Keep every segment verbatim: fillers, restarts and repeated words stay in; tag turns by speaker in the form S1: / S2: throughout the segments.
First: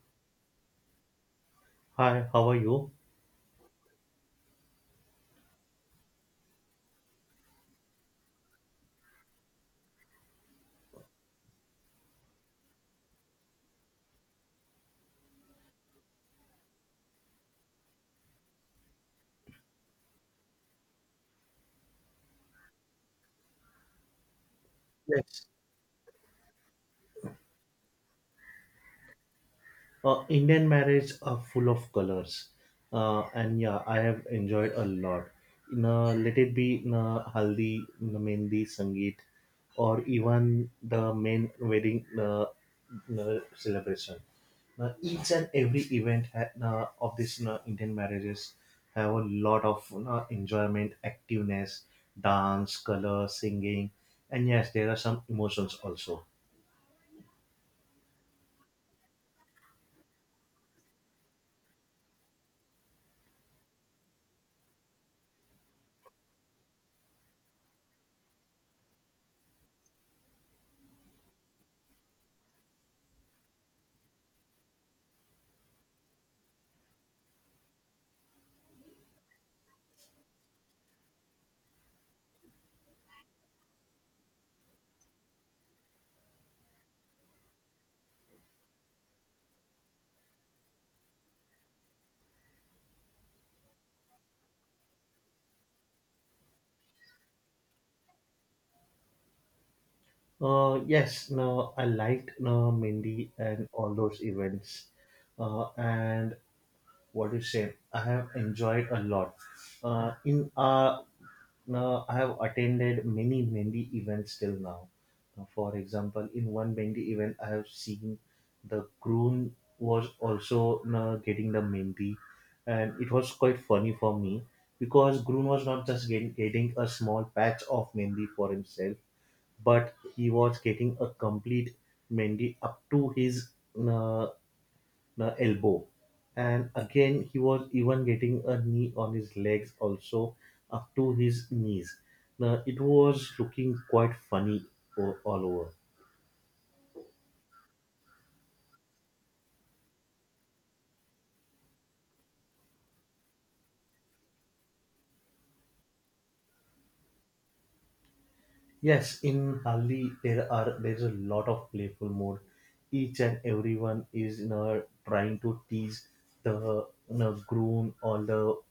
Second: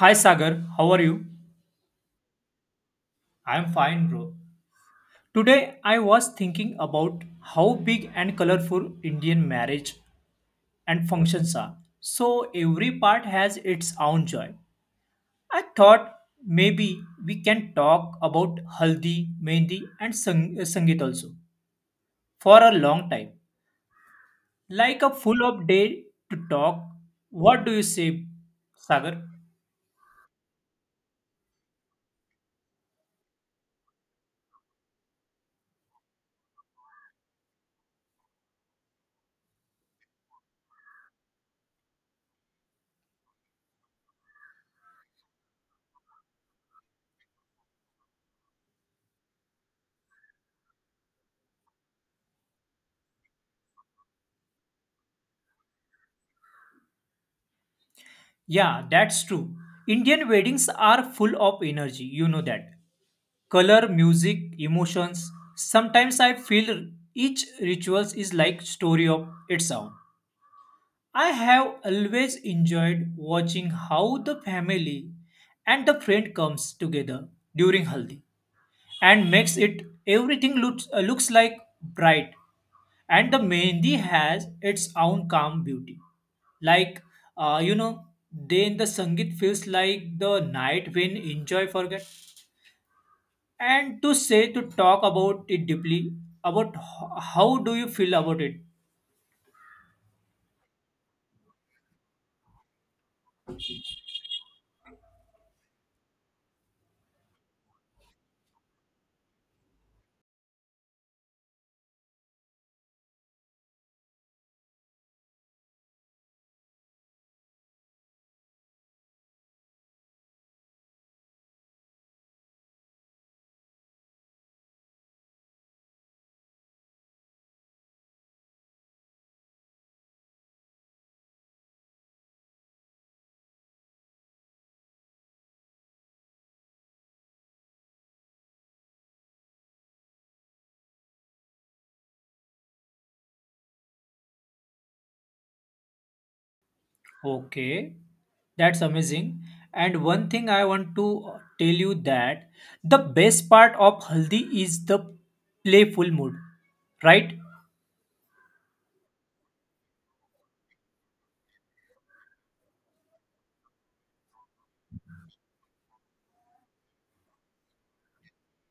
S1: Hi Sagar, how are you?
S2: Hi, how are you?
S1: I'm fine, bro. Today I was thinking about how big and colorful Indian marriage and functions are. So every part has its own joy. I thought maybe we can talk about haldi, mehndi and sang- sangeet also for a long time. Like a full
S2: Yes.
S1: up day to talk. What do you say, Sagar?
S2: Uh, Indian marriage are full of colors. Uh, and yeah, I have enjoyed a lot. In a, let it be in a haldi, in a mehndi, sangeet, or even the main wedding uh, uh, celebration. Now, each and every event ha- uh, of this uh, Indian marriages have a lot of uh, enjoyment, activeness, dance, color, singing, and yes, there are some emotions also.
S1: Yeah, that's true. Indian weddings are full of energy, you know that. Color, music, emotions. Sometimes I feel each rituals is like story of its own. I have always enjoyed watching how the family and the friend comes together during Haldi and makes it everything looks uh, looks like bright, and the mehndi has its own calm beauty, like uh, you know, then the sangeet feels like the night when enjoy forget, and to say to talk about it deeply about h- how do you feel about it.
S2: Uh, yes, no, I liked no Mindy and all those events. Uh, and what you say, I have enjoyed a lot. Uh, in uh, no, I have attended many Mindy events till now. Now, for example, in one Mindy event, I have seen the groom was also no, getting the Mindy, and it was quite funny for me because groom was not just getting, getting a small patch of Mindy for himself but he was getting a complete Mendy up to his uh, uh, elbow. And again, he was even getting a knee on his legs also up to his knees. Now, it was looking quite funny o- all over.
S1: Okay, that's amazing. And one thing I want to uh, tell you that the best part of haldi is the playful mood, right?
S2: Yes, in Hali there are there is a lot of playful mode. Each and everyone is you know, trying to tease the you know, groom or the you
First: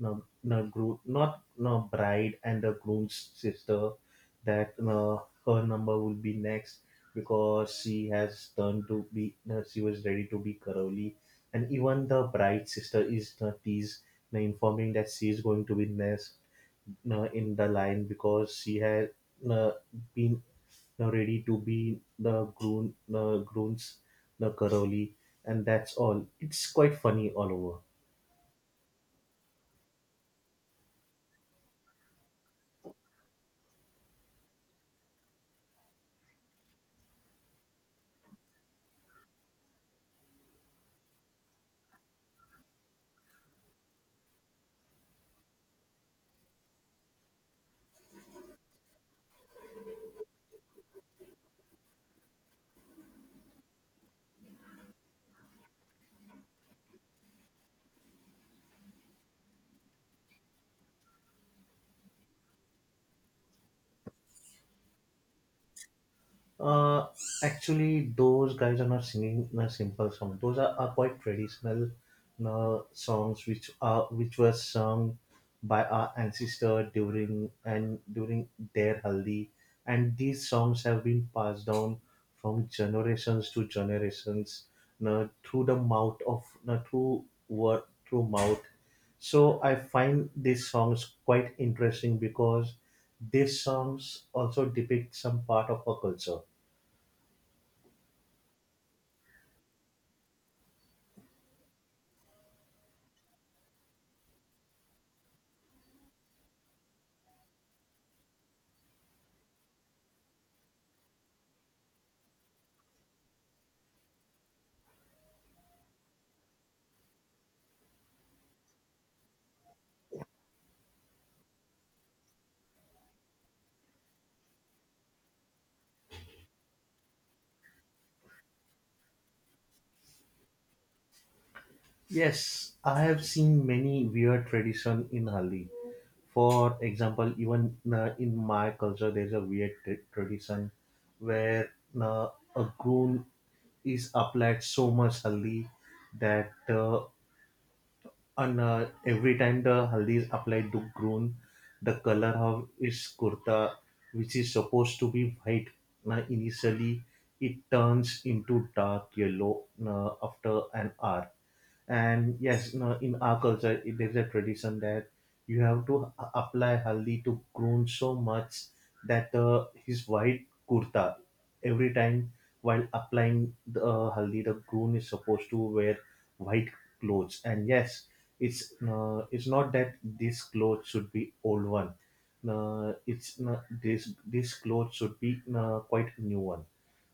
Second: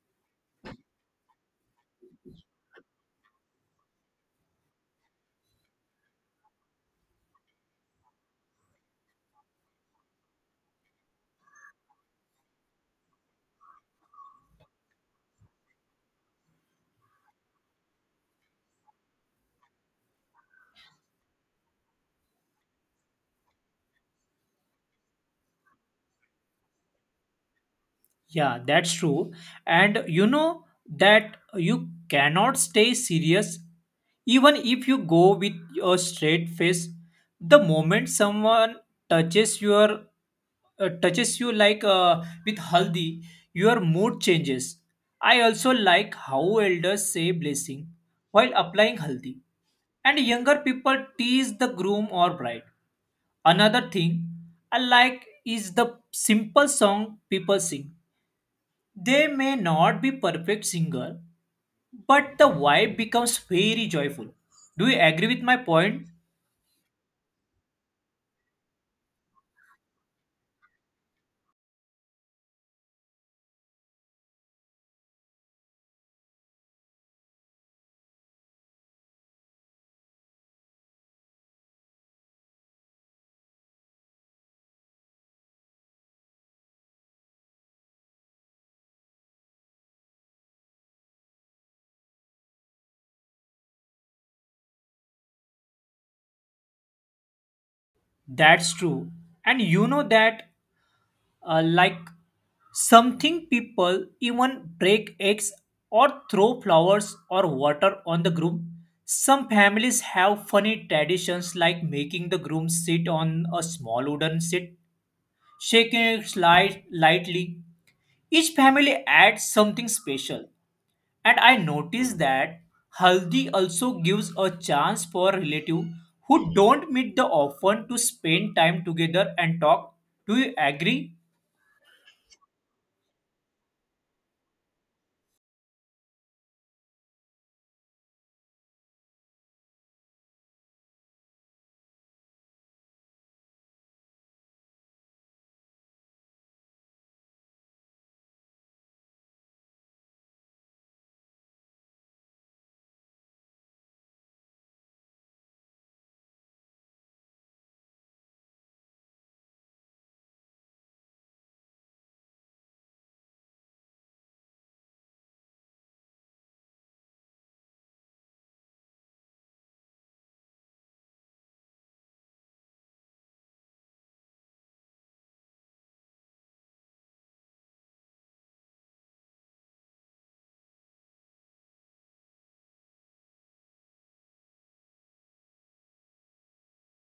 S2: know, you know, groom not you know, bride and the groom's sister that you know, her number will be next because she has turned to be you know, she was ready to be curly and even the bride's sister is you know, teased you know, informing that she is going to be next you know, in the line because she has uh, been uh, ready to be the groom, uh, grooms, the Karoli, and that's all. It's quite funny all over.
S1: Yeah, that's true. And you know that you cannot stay serious even if you go with a straight face. The moment someone touches your uh, touches you like uh, with haldi, your mood changes. I also like how elders say blessing while applying haldi, and younger people tease the groom or bride. Another thing I like is the simple song people sing, they may not be perfect singer, but the vibe becomes very joyful. Do you agree with my point?
S2: Uh, Actually, those guys are not singing a simple song. Those are, are quite traditional uh, songs, which are which were sung by our ancestor during and during their haldi, and these songs have been passed down from generations to generations, uh, through the mouth of uh, through word through mouth. So I find these songs quite interesting because these songs also depict some part of our culture.
S1: That's true. And you know that uh, like something people even break eggs or throw flowers or water on the groom. Some families have funny traditions like making the groom sit on a small wooden seat, shaking it light, lightly. Each family adds something special. And I noticed that Haldi also gives a chance for relatives who don't meet the often to spend time together and talk. Do you agree?
S2: Yes, I have seen many weird tradition in Hali. For example, even uh, in my culture, there's a weird t- tradition where uh, a groom is applied so much haldi that uh, and, uh, every time the haldi is applied to groom, the color of his kurta, which is supposed to be white, uh, initially it turns into dark yellow uh, after an hour. And yes, you know, in our culture, it- there's a tradition that you have to a- apply haldi to groom so much that uh, his white kurta, every time while applying the uh, haldi, the groom is supposed to wear white clothes. And yes, it's uh, it's not that this clothes should be old one. Uh, it's uh, this this clothes should be uh, quite new one.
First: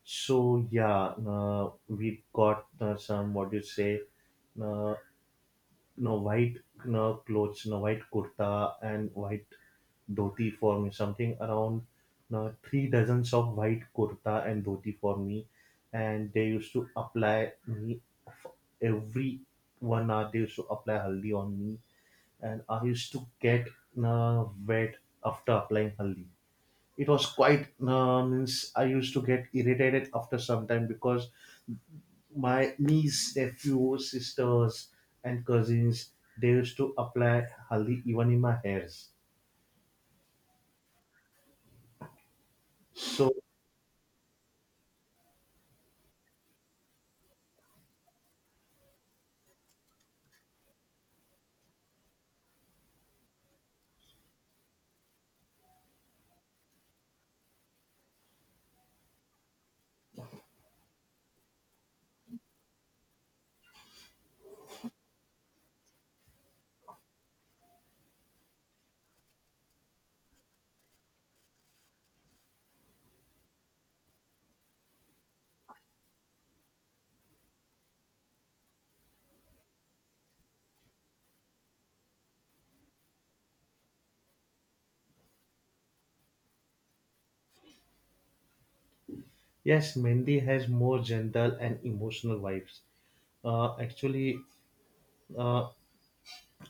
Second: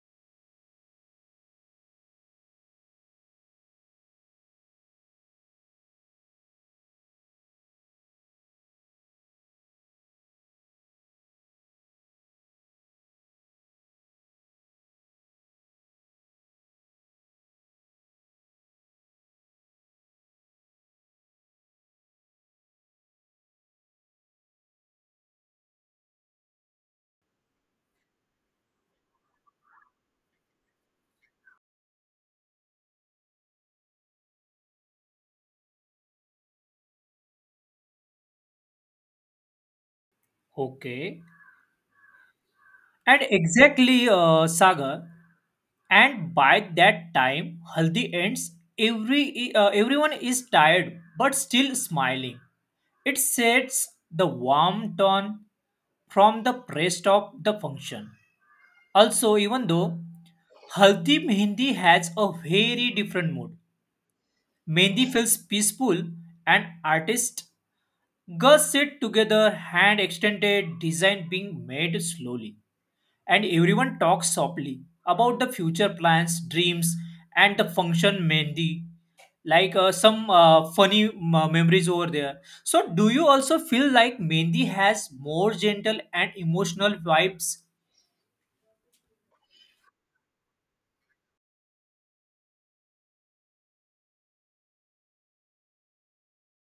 S2: So yeah, uh, we got uh, some what do you say uh, no white no clothes, no white kurta and white dhoti for me. Something around no, three dozens of white kurta and dhoti for me, and they used to apply me f- every one hour. They used to apply haldi on me, and I used to get no, wet after applying haldi. It was quite no, means I used to get irritated after some time because my niece, nephews, sisters, and cousins, they used to apply haldi even in my hairs.
S1: Okay. And
S2: So
S1: exactly, uh, Sagar. And by that time, Haldi ends. Every uh, everyone is tired but still smiling. It sets the warm tone from the rest of the function. Also, even though Haldi Mehendi has a very different mood, Mehendi feels peaceful and artist. Girls sit together, hand extended, design being made slowly. And everyone talks softly about the future plans, dreams, and the function Mehendi. Like uh, some uh, funny uh, memories over there. So, do you also feel like Mehendi has more gentle and emotional vibes?
S2: yes, Mendi has more gentle and emotional vibes. Uh, actually, uh,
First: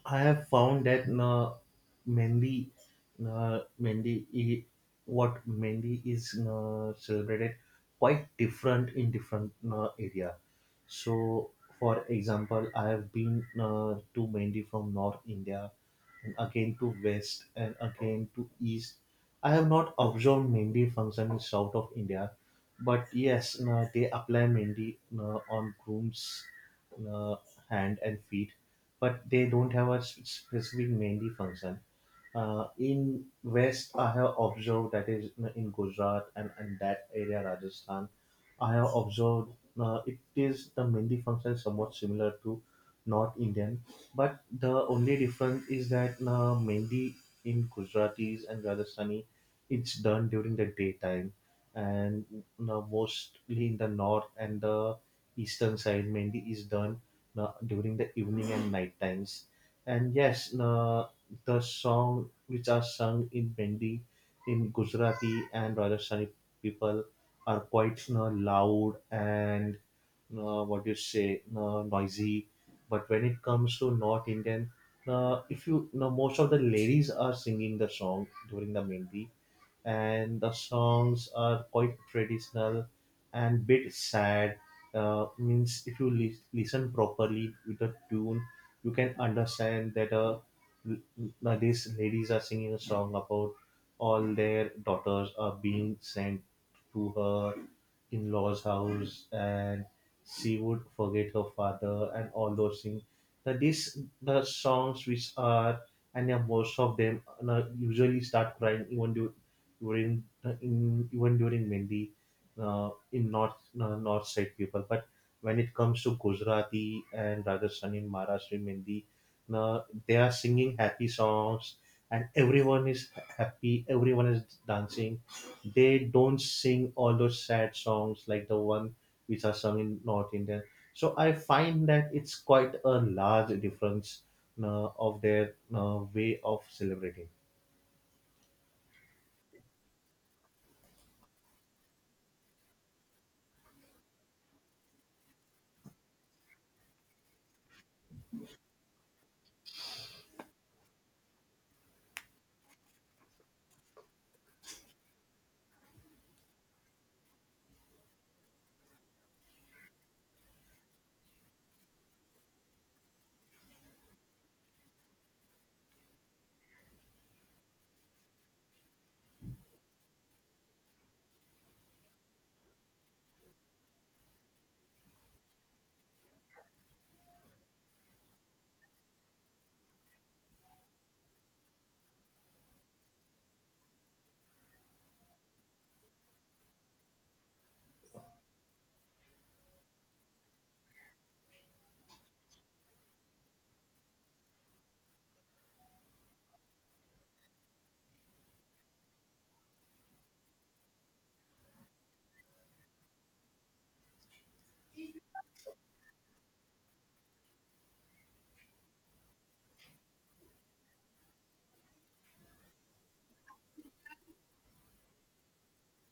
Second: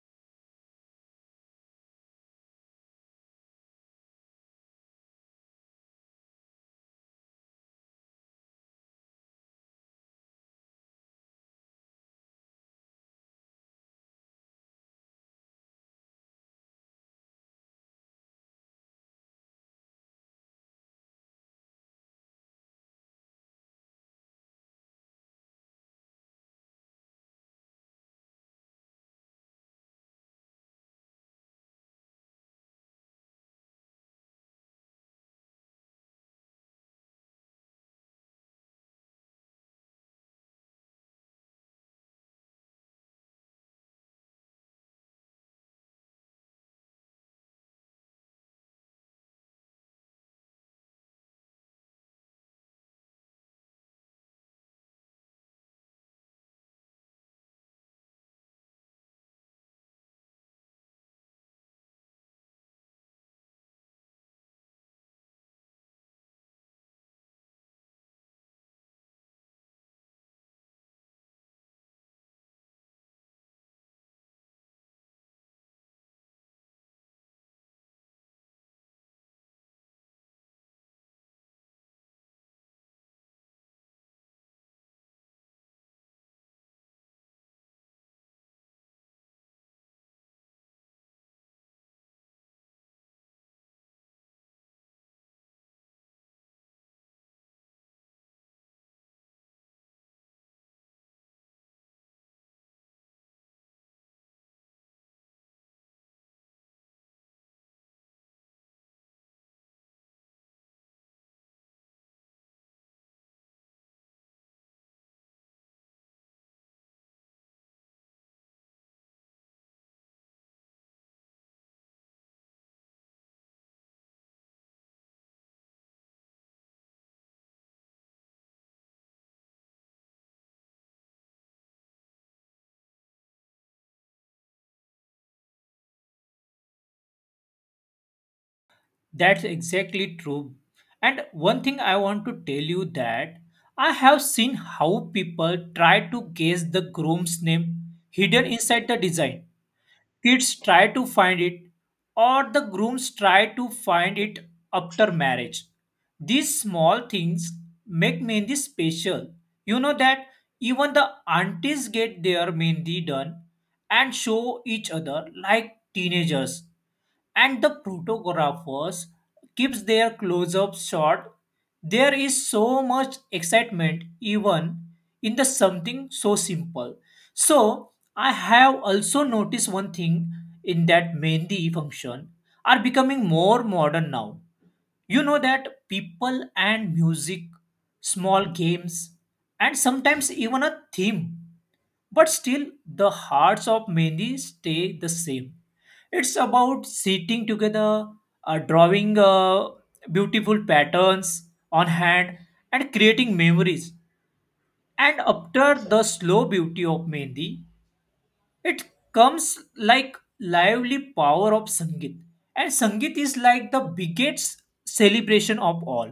S2: I have found that uh, Mendi, uh, Mendi, i- what Mendi is uh, celebrated quite different in different uh, area. So, for example, I have been uh, to Mendi from North India and again to west and again to east. I have not observed Mendi function in south of India, but yes, no, they apply Mendi no, on groom's no, hand and feet, but they don't have a s- specific Mendi function. Uh, in West, I have observed that is in Gujarat and in that area, Rajasthan, I have observed uh, it is the Mendi function is somewhat similar to North Indian, but the only difference is that uh, Mendi in Gujaratis and Rajasthani, it's done during the daytime, and uh, mostly in the north and the eastern side, Mendi is done uh, during the evening and night times. And yes, uh, the song which are sung in Bendi, in Gujarati and Rajasthani people are quite you know, loud and uh, what you say uh, noisy. But when it comes to North Indian, uh, if you, you know, most of the ladies are singing the song during the Mendi and the songs are quite traditional and bit sad. Uh, means if you lis- listen properly with the tune, you can understand that uh, l- l- these ladies are singing a song about all their daughters are being sent to her in-laws house and she would forget her father and all those things that these the songs which are and yeah, most of them uh, usually start crying even du- during uh, in even during Mendi uh, in north uh, north side people. But when it comes to Gujarati and Rajasthani, Maharashtra, Mendi, uh, they are singing happy songs and everyone is happy. Everyone is dancing. They don't sing all those sad songs like the one which are sung in North India. So I find that it's quite a large difference uh, of their uh, way of celebrating.
S1: That's exactly true. And one thing I want to tell you that I have seen how people try to guess the groom's name hidden inside the design. Kids try to find it, or the grooms try to find it after marriage. These small things make Mendi special. You know that even the aunties get their Mendi done and show each other like teenagers, and the photographers keeps their close-ups short. There is so much excitement even in the something so simple. So I have also noticed one thing in that mehndi function are becoming more modern now, you know that people and music, small games, and sometimes even a theme. But still, the hearts of many stay the same. It's about sitting together, uh, drawing uh, beautiful patterns on hand, and creating memories. And after the slow beauty of Mendi, it comes like lively power of sangeet, and sangeet is like the biggest celebration of all.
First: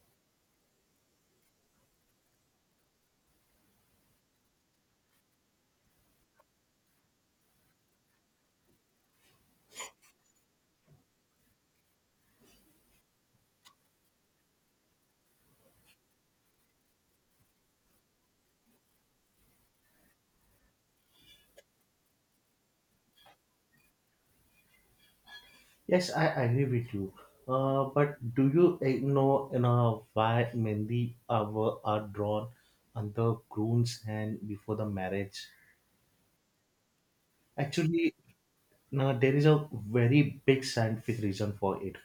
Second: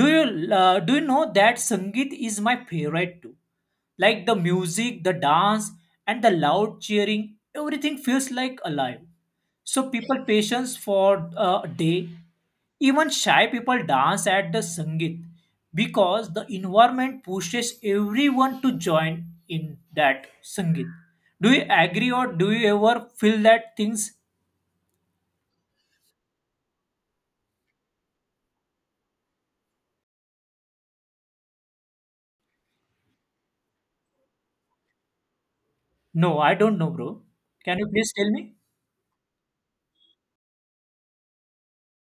S1: Do you uh, do you know that sangeet is my favorite too, like the music, the dance, and the loud cheering, everything feels like alive. So people patience for uh, a day. Even shy people dance at the Sangeet because the environment pushes everyone to join in that Sangeet. Do you agree or do you ever feel that things?
S2: Yes, I agree with you. Uh, but do you eh, know, you know why mainly our are drawn under groom's hand before the marriage?
S1: No, I don't know, bro. Can you please
S2: Actually,
S1: tell me?
S2: no, there is a very big scientific reason for it.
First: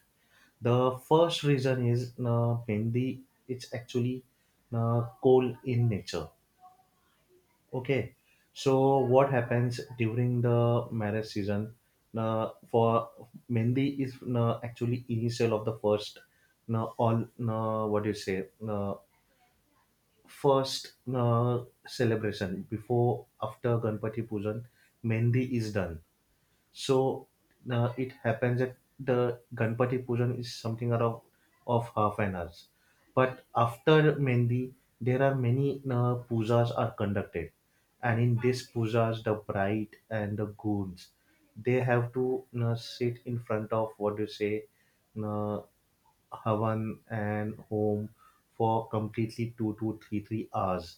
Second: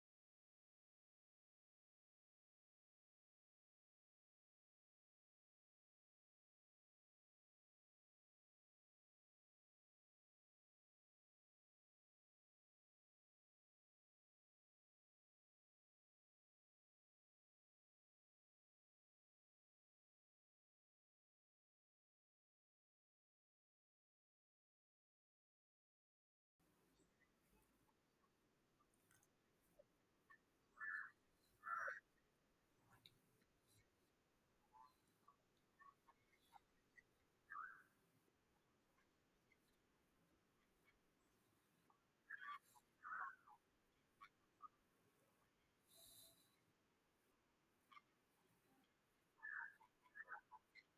S2: The first reason is no, mainly it's actually no, cold in nature. Okay, so what happens during the marriage season? Uh, for Mendi is uh, actually initial of the first, uh, all uh, what do you say? Uh, first uh, celebration before after Ganpati Pujan, Mendi is done. So uh, it happens that the Ganpati Pujan is something around of half an hour. But after Mendi, there are many uh, pujas are conducted, and in these pujas, the bride and the goons, they have to uh, sit in front of what do you say, uh, Havan and home for completely two to three three hours,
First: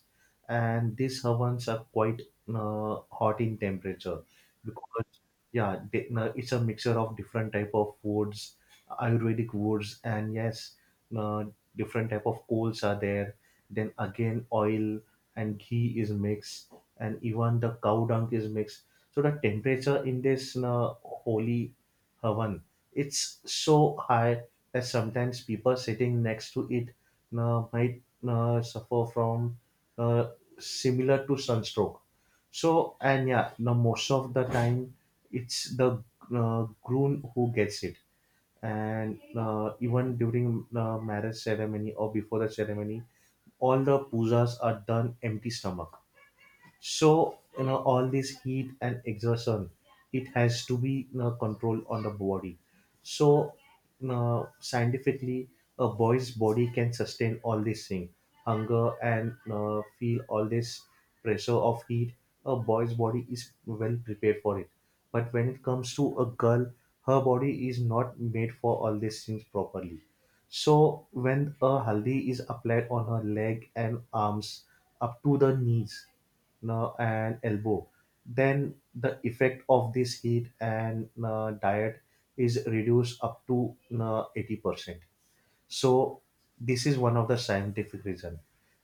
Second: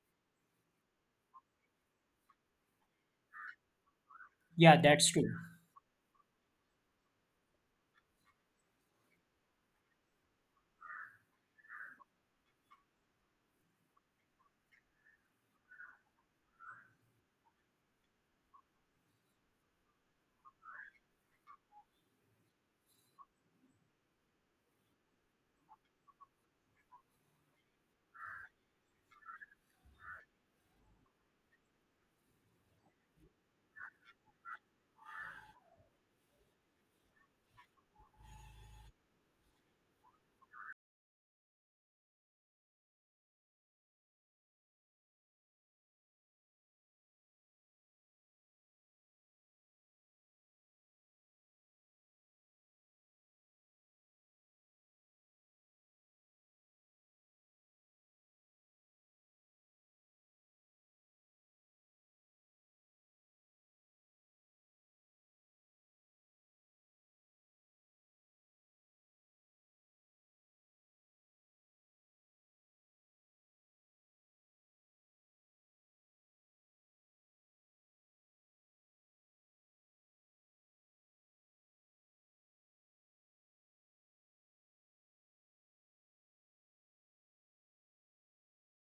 S2: and these Havans are quite uh, hot in temperature
S1: Yeah, that's
S2: because
S1: true.
S2: yeah, they, uh, it's a mixture of different type of woods, Ayurvedic woods, and yes, uh, different type of coals are there. Then again, oil and ghee is mixed, and even the cow dung is mixed. So the temperature in this uh, holy Havan it's so high as sometimes people sitting next to it uh, might uh, suffer from uh, similar to sunstroke. So and yeah, now most of the time it's the uh, groom who gets it, and uh, even during the marriage ceremony or before the ceremony, all the pujas are done empty stomach. So you know all this heat and exertion, it has to be you know, controlled on the body. So you know, scientifically, a boy's body can sustain all this thing, hunger and you know, feel all this pressure of heat. A boy's body is well prepared for it. But when it comes to a girl, her body is not made for all these things properly. So when a haldi is applied on her leg and arms up to the knees, uh, and elbow then the effect of this heat and uh, diet is reduced up to uh, eighty percent. So this is one of the scientific reason,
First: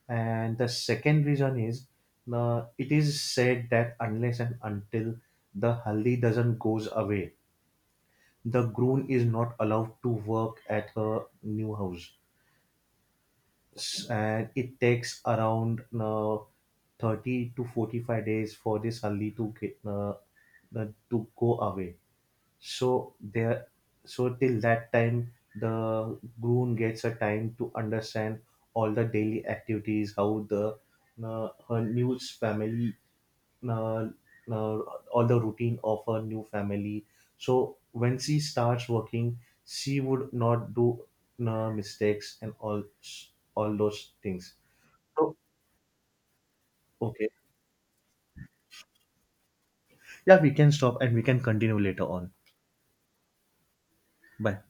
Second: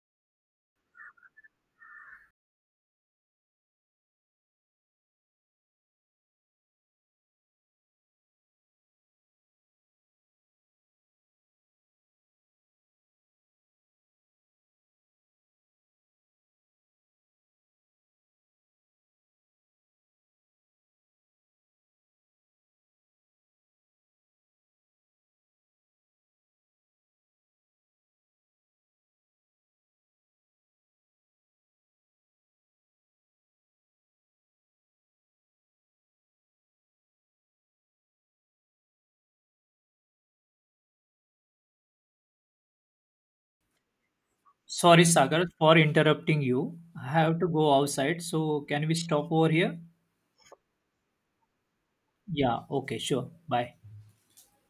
S2: and the second reason is uh, it is said that unless and until the haldi doesn't goes away the groom is not allowed to work at her new house. S- and it takes around uh, thirty to forty-five days for this haldi to get uh, the, to go away. So there, so till that time, the groom gets a time to understand all the daily activities, how the uh, her new family, uh, uh, all the routine of her new family. So when she starts working, she would not do uh, mistakes and all all those things.
S1: Sorry,
S2: So
S1: Sagar, for interrupting you. I
S2: okay,
S1: have to go outside. So can we stop over here?
S2: yeah, we can stop and we can continue later on.
S1: Yeah, okay, sure. Bye.
S2: Bye.